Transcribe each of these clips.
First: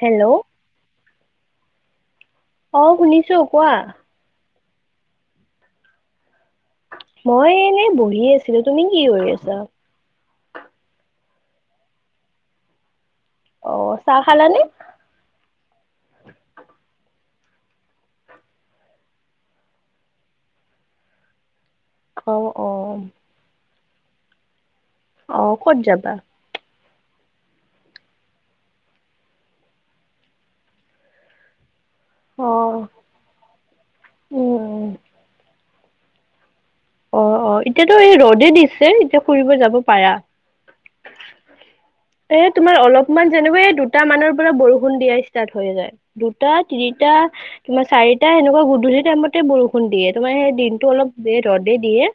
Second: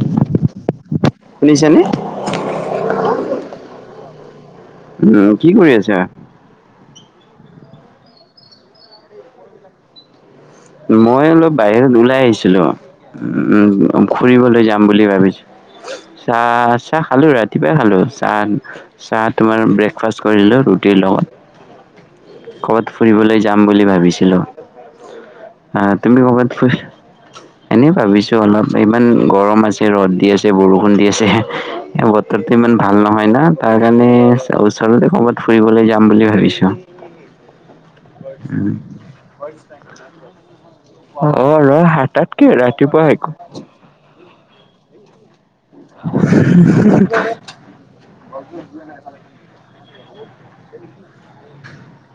Hello! শুনিছাঁনে? অ শুনিছোঁ কোৱা। উ কি কৰি আছা? মই এনেই বঢ়ি আছিলো, তুমি কি কৰি আছা? মই অলপ বাহিৰত ওলাই আহিছিলো, অ উ চাহ খালানে ফুৰিবলৈ যাম বুলি ভাবিছোঁ। চাহ চাহ খালো ৰাতিপুৱাই খালো চাহ। চাহ তোমাৰ ব্ৰেকফাষ্ট কৰিলো, ৰুটিৰ লগত। খ অ ক'ত ফুৰিবলৈ যাম বুলি ভাবিছিলোঁ। ক'ত অ যাবা তুমি কবাত ফু এনেই ভাবিছোঁ অলপ ইমান গৰম আছে ৰ'দ দি আছে, বৰষুণ দি আছে। এই অ বতৰটো ইমান ভাল নহয় না তাৰ কাৰণে উম উম ওচৰতে ক'বাত ফুৰিবলৈ যাম বুলি ভাবিছোঁ। অ অ এতিয়াতো এই ৰ'দেই দিছে এতিয়া ফুৰিব যাব পাৰা। অ ৰ এ সাতাতকে তোমাৰ ৰাতিপুৱা অলপমান একো যেনেকৈ দুটা মানৰ পৰা বৰষুণ দিয়া ষ্টাৰ্ট হৈ যায় দুটা তিনিটা তোমাৰ চাৰিটা সেনেকুৱা গধূলি টাইমতে বৰষুণ দিয়ে, তোমাৰ সেই দিনটো অলপ ৰ'দে দিয়ে।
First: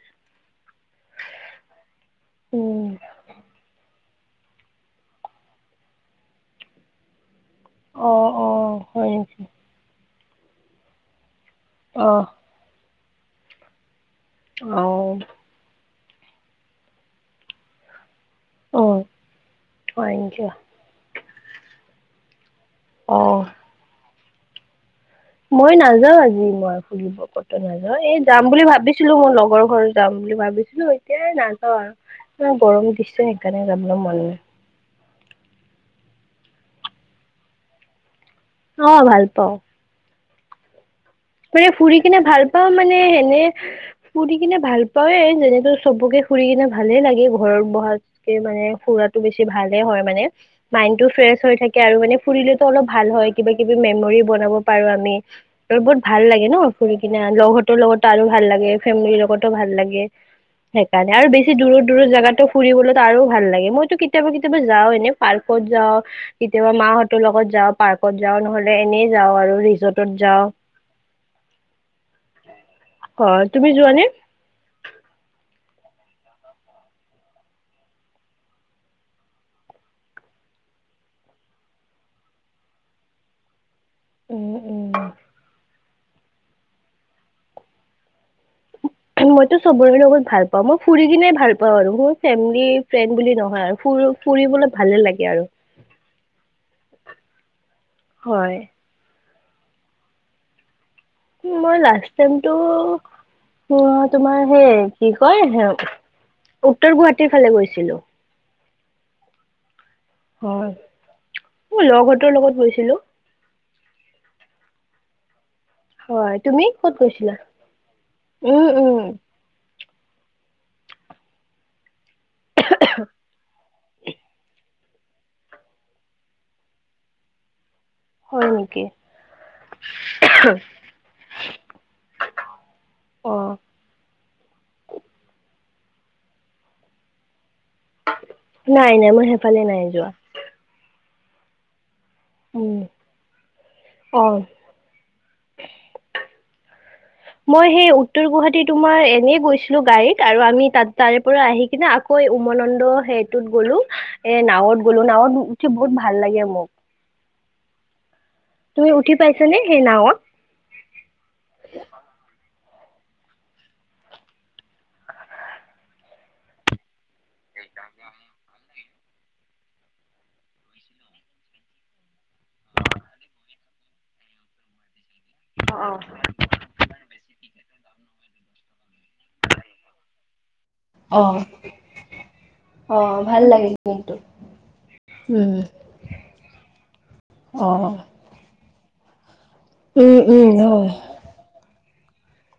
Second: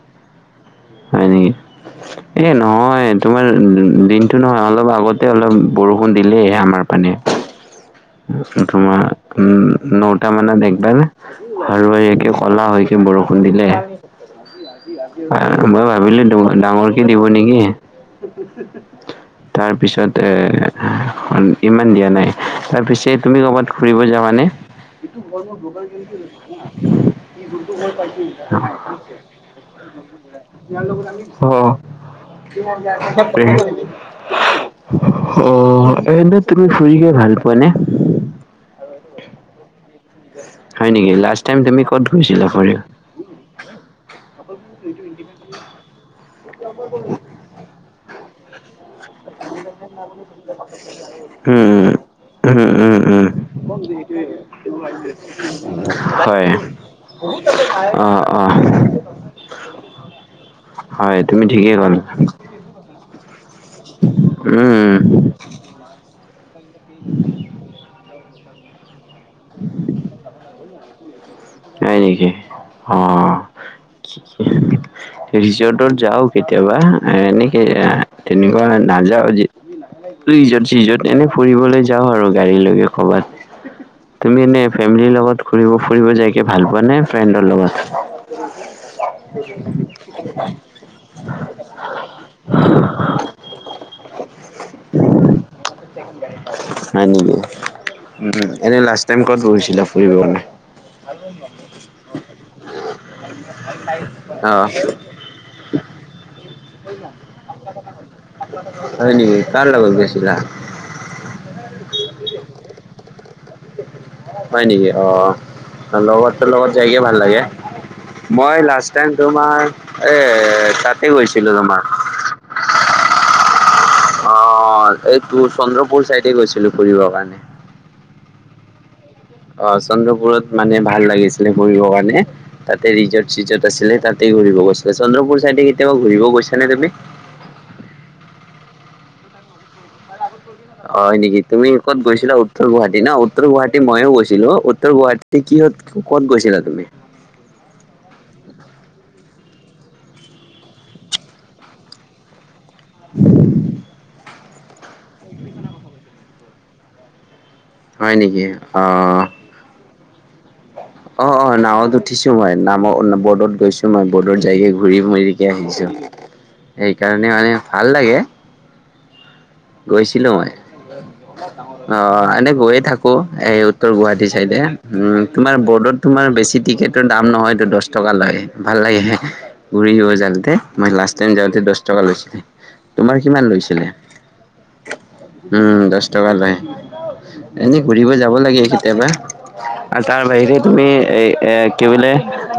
হয় নেকি এ উম নহয় তোমাৰ দিন সেইটো নহয় অলপ আগতে অলপ বৰষুণ দিলেই আমাৰ পানে। অ অ তোমাৰ হয় নেকি উম নটা মানত একবাৰ অ হাৰাকে কলা হৈ কে বৰষুণ দিলে। অ মই ভাবিলোঁ ডাঙৰকে দিব নেকি? অ তাৰ পিছত হয় এ নেকি ইমান দিয়া নাই। তাৰপিছে এই অ পিনে কৰ'ৰবাত ফুৰিব যাওঁ এনে। মই নাযাও আজি মই ফুৰিব কতো নাযাওঁ। এই যাম বুলি ভাবিছিলোঁ মোৰ লগৰ ঘৰ যাম বুলি ভাবিছিলোঁ, এতিয়া এই নাযাওঁ। আৰু গৰম দিছে সেইকাৰণে যাবলৈ মন নাই হ [inaudible] অ এ তুমি ফুৰিব ভাল পোৱানে? অ ভাল পাওঁ। হয় নেকি লাজ এ ফুৰি কিনে ভাল পাওঁ মানে এনে। ফুৰি কিনে ভাল পাওৱে যেনেতো চবকে ফুৰি কিনে ভালে লাগে ঘৰৰত বহা মানে ফুৰাত বেছি ভাল হয় মানে মাইনটো ফ্ৰেচ হৈ থাকে উম আৰু মানে উম ফুৰিলেটো উম অলপ উম ভাল উম হয়। কিবা কিবি মেমৰি বনাব পাৰোঁ, আমি ত বহুত ভাল লাগে হয় ন ফুৰি কিনে লগটোৰ লগতো আৰু অ', ভাল অ', লাগে ফেমিলিৰ লগতো ভাল লাগে। সেইকাৰণে হয় আৰু তুমি বেছ দূৰ ঠিকেই ক'লা দূৰ জগাতো ফুৰিবলৈতো আৰু ভাল লাগে মইতটো কেতিয়াবা কেতিয়াবা যাও উম, এনে পাৰ্কত। যাওঁ কেতিয়াবা মাহঁতৰ লগত যাওঁ পাৰ্কত যাওঁ নহলে এনেই যাওঁ আৰু ৰিজৰ্টত যাওঁ। হয় নেকি? অ তুমি যোৱানে? ৰিজৰ্টত যাওঁ কেতিয়াবা, এনেকে তেনেকুৱা নাযাওঁ। ৰিজৰ্ট চিজত এনেই ফুৰিবলৈ যাওঁ আৰু গাড়ীলৈকে কবাত। তুমি উম এনে উম ফেমিলিৰ লগত ঘুৰিব ফুৰিব যাইকে ভাল পোৱা নে ফ্ৰেণ্ডৰ লগত? মইতো চবৰেৰে লগত ভাল পাওঁ, মই ফুৰি কিনে ভাল পাওঁ আৰু মোৰ ফেমিলি? ফ্ৰেণ্ড বুলি নহয় আৰু ফ ফুৰিবলৈ ভালে লাগে আৰু। হয় নেকি উম হয় এনে লাষ্ট টাইম ক'ত গৈছিলা ফুৰিবলে। উ মই লাষ্ট টাইমটো উম তোমাৰ অ', সেইয়া কয় আছো উত্তৰ গুৱাহাটীৰ ফালে গৈছিলো। হয় নেকি কাৰ লগত গৈছিলা মোৰ লগহতৰ লগত গৈছিলো। [unintelligible] হয় নেকি অ হয় লগৰতো তুমি লগত ক'ত যায়কে ভাল গৈছিলা লাগে মই উম লাষ্ট উম টাইম ত তোমাৰ এ তাতে গৈছিলো তোমাৰ। [unintelligible] অ এই তোৰ চন্দ্ৰপুৰ চাইডে গৈছিলো ফুৰিবৰ কাৰণে। হয় নেকি অ চন্দ্ৰপুৰত মানে ভাল লাগিছিলে ফুৰিবৰ কাৰণে তাতে অ ৰিজৰ্ট চিজৰ্ট আছিলে তাত। তাতে ঘূৰিব গৈছিলো চন্দ্ৰপুৰ চাইডে কেতিয়াবা ঘূৰিব গৈছা নে তুমি নাই নাই মই সেইফালে নাই যোৱা। হয় নেকি তুমি ক'ত গৈছিলা উত্তৰ উম গুৱাহাটী ন উত্তৰ গুৱাহাটী মইয়ো অ গৈছিলো উত্তৰ গুৱাহাটী কিহত ক'ত গৈছিলা তুমি মই সেই উত্তৰ গুৱাহাটী তোমাৰ এনেই গৈছিলো গাড়ীত আৰু আমি তাত তাৰে পৰা আহি কিনে আকৌ উমানন্দ দ সেইটোত গ'লো এ নাৱত গ'লো নাৱত উঠি বহুত ভাল লাগে মোক। হয় নেকি অ তুমি উঠি পাইছা নে সেই নাওঁত অ অ নাওত উঠিছোঁ মই নাওত বোটত গৈছোঁ মই বোটত যাইগে ঘূৰি মেৰিকে আহিছোঁ। [unintelligible] সেইকাৰণে মানে ভাল লাগে। গৈছিলোঁ মই। অ এনে গৈয়ে থাকো এই উত্তৰ গুৱাহাটী চাইডে উম তোমাৰ বোডত তোমাৰ বেছি টিকেট। এইটো দাম নহয়টো দহ টকা লয় ভাল লাগে হে ঘূৰিব গৈ যাওঁতে। মই লাষ্ট অ টাইম যাওঁতে দহ টকা লৈছিলে অ তোমাৰ ভাল কিমান লাগে লৈছিলে কিন্তু উম দহ টকা লয় অ এনেই ঘূৰিব যাব লাগে কেতিয়াবা। আৰু উম তাৰ উম বাহিৰে তুমি হয় এ এ কি বোলে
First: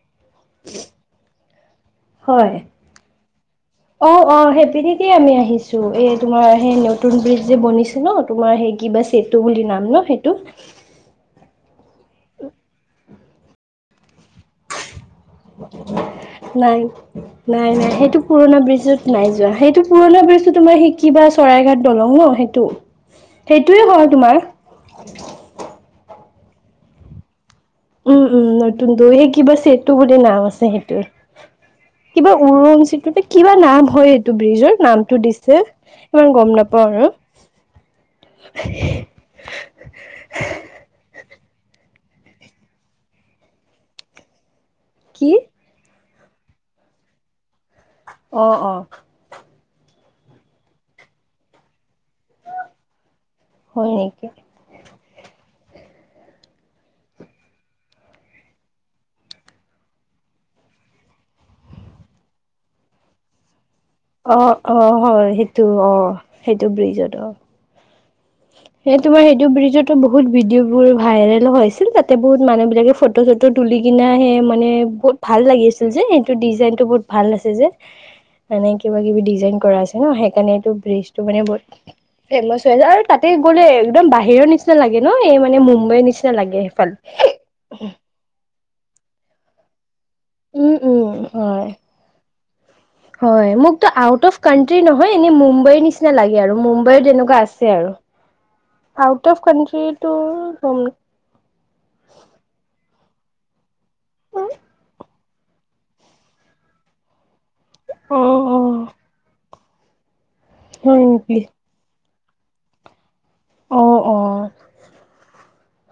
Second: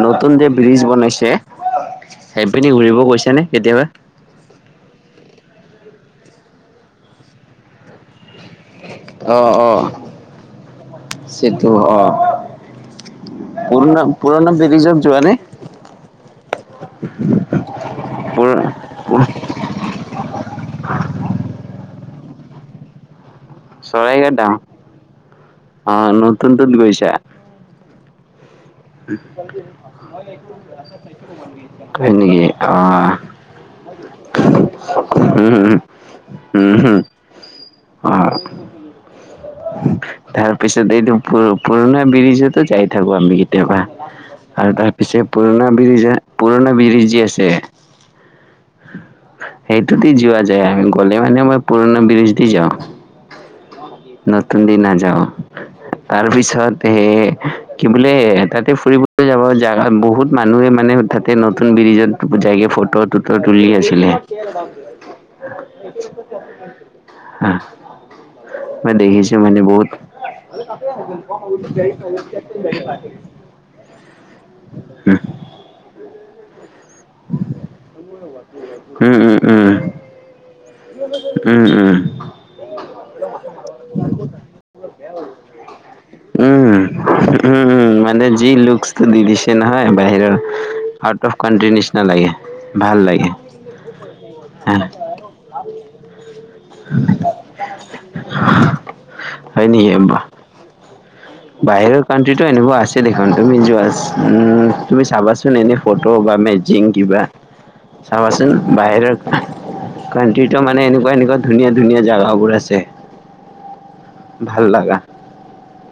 নতুন কে ব্ৰিছ বনাইছে হয় সেইপিনে ঘূৰিব গৈছা নে কেতিয়াবা অ অ সেইপিনে। সেই পিনে আমি আহিছো এ তোমাৰ সেই নতুন ব্ৰিজ যে বনিছে ন তোমাৰ সেই কিবা চেতু গুৰি নাম ন সেইটো। চেতু অ পুৰনা পুৰনা ব্ৰিৰিজত যোৱা নে নাই। নাই নাই সেইটো পুৰণা ব্ৰিজত পুৰ নাই যোৱা সেইটো পুৰণা ব্ৰিজো তোমাৰ সেই কিবা শৰাই ঘাট দলং ন সেই। টো শৰাইঘাট অ অ নতুনটোত গৈছা উম উম দৈ সেই কিবা চেতু বুলি নাম আছে সেইটোৰ হয় কিবা নেকি অ উৰুং চেতু কিবা নাম হয় এইটো ব্ৰিজৰ নামটো উম দিছে উম ইমান গম উম নাপাও হম আৰু অ তাৰপিছত তাৰপিছত এইটো পু পুৰণা ব্ৰিজতো যাই থাকো আমি কেতিয়াবা আৰু তাৰ পিছত কি পুৰণা ব্ৰিজ হয় পুৰণা ব্ৰিজ যে আছে। অঁ অঁ সেইটো দি যোৱা যায় আমি গ'লে মানে মই পুৰণা ব্ৰিজ দি যাওঁ। হয় নেকি? যোন দিনা যাওঁ তাৰপিছত সেই কি বোলে তাতে ফুৰিবলৈ যাব জা বহুত মানুহে মানে তাতে নতুন ব্ৰিজত যায়গে ফটোত ত তুলি আছিলে অ অ হয় সেইটো অ হ। স তোমাৰ সেইটো ব্ৰিজতো বহুত ভিডিঅ' বোৰ ভাইৰেল হৈছিল তাতে বহুত মানুহ বিলাকে ফটো-চটো টো তুল কিনা সে মানে বহুত উম ভাল লাগি আছিল যে সেইটো ডিজাইনতটো বহুত ভাল আছে যে মানে কিবা কিবি উম ডিজাইন উম কৰা আছে ন সেইকাৰণেটো ব্ৰিজটো মানে উম বহুত উম ফেমাচ হৈ যায় আৰু তাত গলে একদম বাহিৰৰ নিচিনা লাগে ন এই মানে মুম্বাইৰ নিচিনা লাগে উম উম উম সেইফালে। মানে যি লুকচটো দি দিছে নহয় বাহিৰৰ উম উম আউট অফ কান্ট্ৰি হয় নিচিনা লাগে। ভাল লাগে হয় মোক তো আউট অফ হা, কানণ্ট্ৰি নহয় এনেই মুম্বাইৰ নিচিনা আৰু মুম্বাইৰ তেনেকুৱা আছে আৰু আউট অফ হয় কাউন্ট্ৰী নেকি টো বা- বাহিৰৰ কাণ্ট্ৰিটো এনেকুৱা আছে দেখোন তুমি যোৱা উম তুমি চাবাচোন এনে ফটো বা মেজ জিং কিবা। অ চাবাচোন অ বাহিৰৰ কাণ্ট্ৰিটো মানে হয় এনেকুৱা এনেকুৱা নেকি ধুনীয়া ধুনীয়া জেগাবোৰ আছে অ অ ভাল লগা।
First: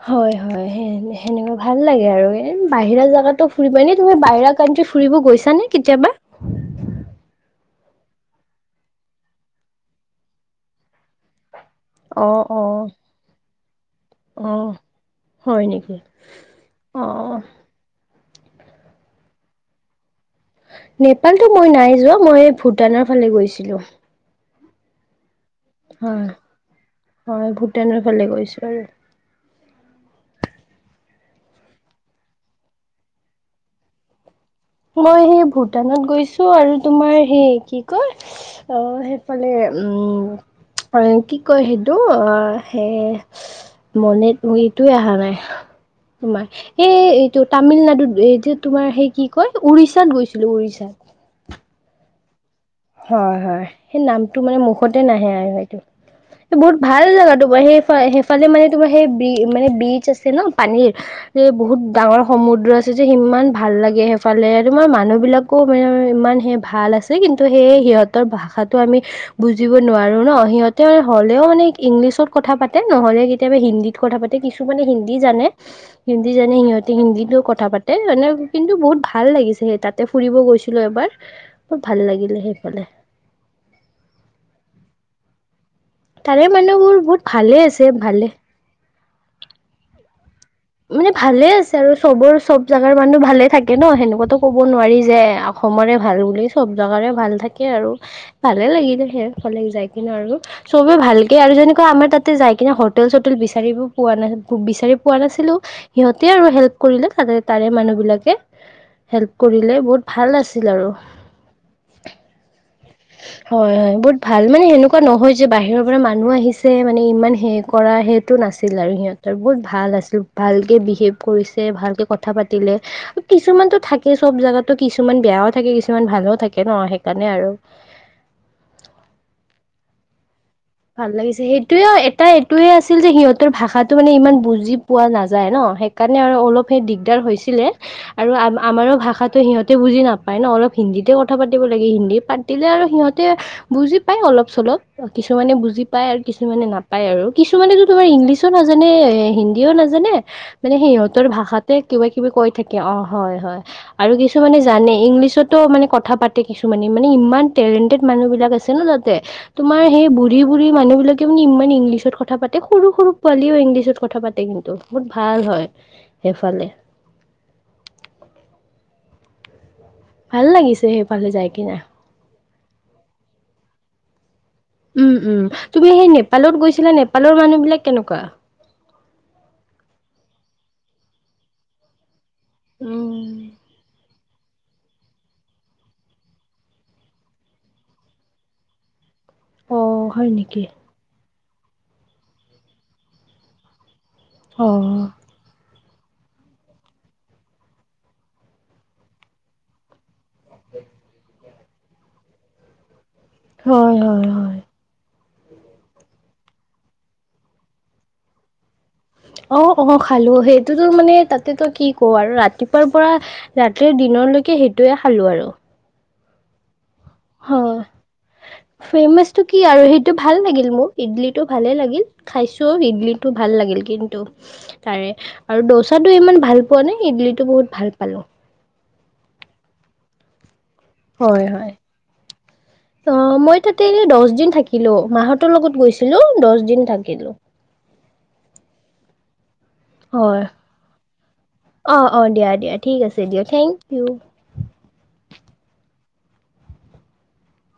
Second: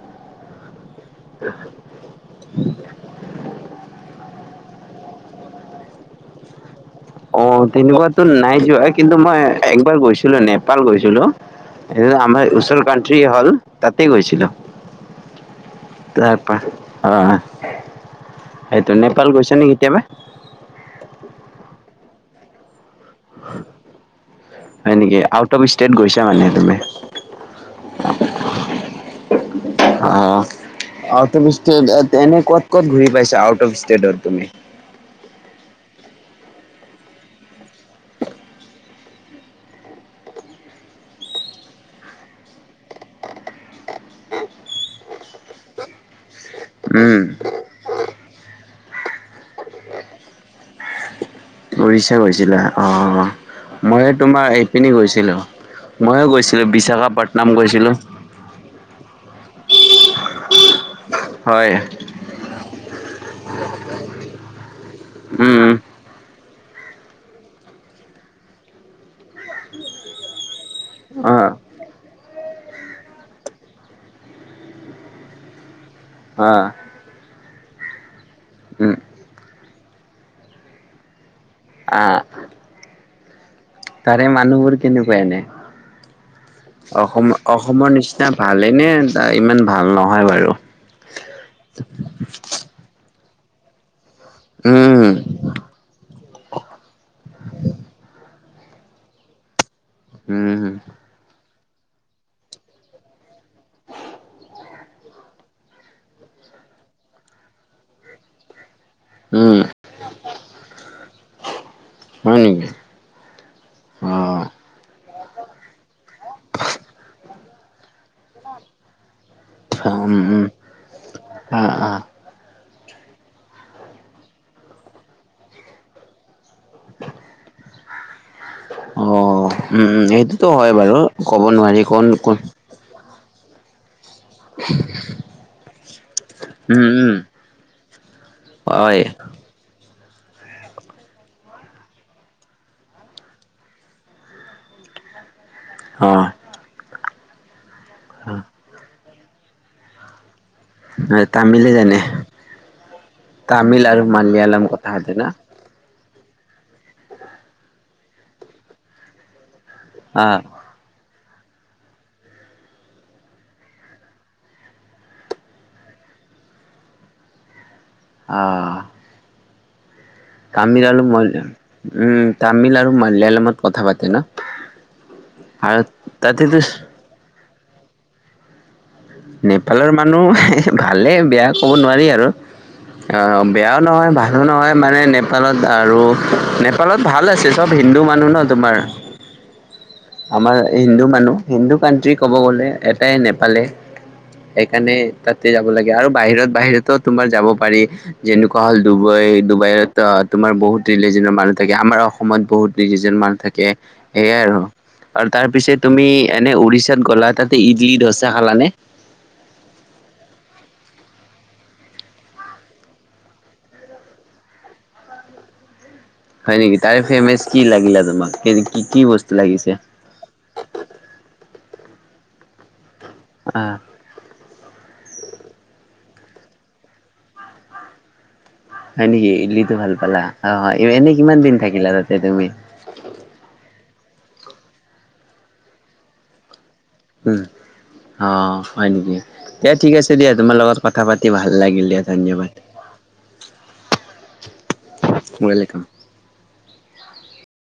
হয় হয় সেনেকুৱা ভাল লাগে আৰু বাহিৰা জেগাতো ফুৰিব এনে তুমি বাহিৰা কাণ্ট্ৰি ফুৰিব গৈছা নে কেতিয়াবা? অ তেনেকুৱাতো নাই যোৱা কিন্তু মই একবাৰ গৈছিলোঁ নেপাল গৈছিলোঁ। এই অ', আমাৰ ওচৰ অ', কান্ট্ৰি হল তাতেই গৈছিলোঁ। অ', হয় নেকি? তাৰ পৰা আহ। অ', সেইটো নেপাল গৈছা নে কেতিয়াবা? নেপালটো মই নাই যোৱা মই ভূটানৰ ফালে গৈছিলোঁ। হয় নেকি আউট অফ ষ্টেট গৈছা হয় মানে তুমি? অহ। হয় ভূটানৰ ফালে গৈছোঁ আৰু। আউট অফ ষ্টেট এনে ক'ত ক'ত ঘূৰি পাইছা আউট অফ ষ্টেটৰ তুমি? মই সেই ভূটানত গৈছোঁ আৰু তোমাৰ সেই কি কয় অ ফালে উম কি কয় সেইটো অ সে মনেত ইটোয়ে অহা নাই। তোমাৰ এই উম এইটো তামিলনাডুত এই যে তোমাৰ সেই কি কয় উৰিষ্যাত গৈছিলোঁ উৰিষ্যাত। উৰিষ্যা গৈছিলা? অ' হয় হয় সেই ময়ে নামটো তোমাৰ মানে এইপিনি মুখতে নাহে গৈছিলোঁ আৰু সেইটো। ময়ো গৈছিলোঁ বহুত ভাল জেগাটো বিশাখাপট্টনম বাৰ গৈছিলোঁ সেইফাল সেই ইফালে মানে তোমাৰ সেই মানে বীজ আছে ন পানীৰ যে হয় বহুত ডাঙৰ সমুদ্ৰ আছে যে সিমান ভাল লাগে সেইফালে আৰু তোমাৰ মানুহ বিলাক উম [unintelligible] ইমানহে ভাল আছে। কিন্তু সেইয়ে সিহঁতৰ ভাষাটো আমি বুজিব নোৱাৰো ন সিহঁতে মে হ'লেও অ' মানে ইংলিছত কথা পাতে নহ'লে কেতিয়াবা হিন্দীত কথা পাতে কিছুমানে হিন্দী জানে হিন্দী জানে অ' সিহঁতে হিন্দীতো কথা পাতে মানে কিন্তু উম বহুত ভাল লাগিছে সেই তাত। এয়া ফুৰিব গৈছিলো এবাৰ বহুত ভাল আ' লাগিলে সেইফালে। তাৰে মানুহবোৰ কেনেকুৱা এনে? তাৰে মানুহবোৰ বহুত অসম ভালে আছে অসমৰ ভালে নিচিনা ভালেনে ইমান ভাল নহয় বাৰু? মানে ভালে আছে আৰু চবৰ চব জেগাৰ মানুহ ভালে থাকে ন, সেনেকুৱা। ত, ক'ব নোৱাৰি উম, যে, অসমৰে ভাল বুলি চব জোগাৰে ভাল থাকে আৰু। ভালে লাগি থাকে, কলে যাই কিনে আৰু উম, চবে ভাল এই আৰু যেনেকুৱা আমাৰ তাতে যাই কিনে হোটেল চোটেল বিচাৰিও পোৱা নাই, বিচাৰি পোৱা না ছিলো সিহঁতে আৰু হেল্প কৰিলে তাতে তাৰে মানুহ বিলাকে হেল্প উম, কৰিলে, বহুত ভাল আছিল আৰু। হয় নেকি? হয় হয়। বহুত ভাল অ', মানে সেনেকুৱা নহয় মে, বাহিৰৰ পৰা মানুহ আহিছে, মানে ইমান হেৰি কৰা সে টো নাছিল আৰু সিহঁতৰ বহুত ভাল উম, আছিল। উম, ভালকৈ বিহেভ কৰিছে আ- আ ভালকৈ কথা পাতিলে, কিছুমানতো থাকে চব জেগাতো কিছুমান বেয়াও থাকে, কিছুমান ভালও থাকে ন সেইকাৰণে আৰু উম, উম, উম, সেইটোতো ভয়। ভাল লাগিছে, সেইটোয়ে এটা এইটোয়ে আছিল যে সিহঁতৰ ভাষাত তো, মানে ইমান বুজি পোৱা নাযায় ন, সেইকাৰণে আৰু অলপ সেই উম, উম, দিগদাৰ হৈছিল। আৰু আ, আমাৰো হয় ভাষাটো সিহঁত বুজি নাপায় ন, অলপ হিন্দীতে কথা পাতিব লাগে, হিন্দী পাতিলে আৰু সিহঁতে বুজি পাই অলপ-চলপ কিছুমানে বুজি পায় আৰু অ', কিছুমানে নাপায় আৰু কিছুমানেতো তোমাৰ ইংলিছত নাযা যানে এ, হিন্দীও নাজানে। মানে এ, সিহঁতৰ তামিলে ভাষাতে জানে কিবা-কিবি কৈ থাকে অ, হয়, হয়, তামিল আৰু কিছু মানে মালয়ালম কথা জানে আছে না? ইংলিছত। মানে কথা পাতে কিছুমানে, মানে ইমান টেলেণ্টেড মানুহ বিলাক আছে ন, তাতে তোমাৰ সেই, অ', বুঢ়ী-বুঢ়ী মানুহ বিলাকে মানে ইমান ইংলিছত কথা পাতে, সৰু-সৰু পোৱালিও ইংলিছত কথা পাতে, কিন্তু বহুত ভাল হয়। এইফালে। অ, ভাল তামিল লাগিছে আৰু ম, সেইফালে যাই কিনে উম, তামিল আৰু মালিয়ালমত কথা পাতে ন। উম, উম, আৰু তুমি সেই নেপালত তাতেতো গৈছিলা, নেপালৰ মানুহ বিলাক কেনেকুৱা? নেপালৰ মানুহ, ভালেই বেয়া ক'ব নোৱাৰি আৰু অ, বেয়াও নহয় ভাল নহয় মানে, নেপালত আৰু নেপালত ভাল আছে, চোব হিন্দু মানুহ ন, তোমাৰ। অ হয় আমাৰ নেকি হিন্দু-মানুহ, হিন্দু কানট্ৰি ক'ব গলে, এটাই নেপালে। অ সেইকাৰণে তাতে যাব লাগে আৰু বাহিৰত, বাহিৰতো তোমাৰ যাব পাৰি। যেনেকুৱা হ'ল ডুবাইত অ, ডুবাইত তোমাৰ বহুত ৰিলিজনৰ মানুহ থাকে, আমাৰ অসমত বহুত ৰিলিজনৰ মানুহ থাকে। এই, হয় হয় সেয়াই হয় আৰু। আৰু তাৰ পিছে তুমি এনে উৰিষ্যাত গ'লা, তাতে ইডলি- ধচা খালানে? অ, অ, খালো সেইটোতো মানে তাতে তো, কি কম আৰু ৰাতিপুৱাৰ পৰা ৰাতিৰ দিনলৈকে সেইটোয়ে খালো আৰু। হয় নেকি, তাৰে ফেমাচ কি হয় লাগিলে, তোমাৰ কি, কি, কি, বস্তু লাগিছে। টো, ভাল লাগিল মোৰ ইডলিটো ভালে লাগিল, খাইছো ইডলিটো ভাল আহ লাগিল কিন্ত তাৰে আৰু ডচাটো ইমান ভাল পোৱা নাই, ইডলিটো বহুত ভাল পালে। হয় নেকি, ইডলিটো ভাল পালা, অ, এনে কিমান হয় দিন হয়। থাকিলা তাতে তুমি? অ, মই তাতে এনে, দহ দিন থাকিলো, মাহতৰ লগত গৈছিলো দহ দিন থাকিল উম, অ, হয় নেকি? দিয়া ঠিক আছে দিয়া, হয় তোমাৰ লগত কথা পাতি ভাল লাগিল অ দিয়া, অ ধন্যবাদ। দিয়া ঠিক আছে দিয়া থেংক [unintelligible] [inaudible]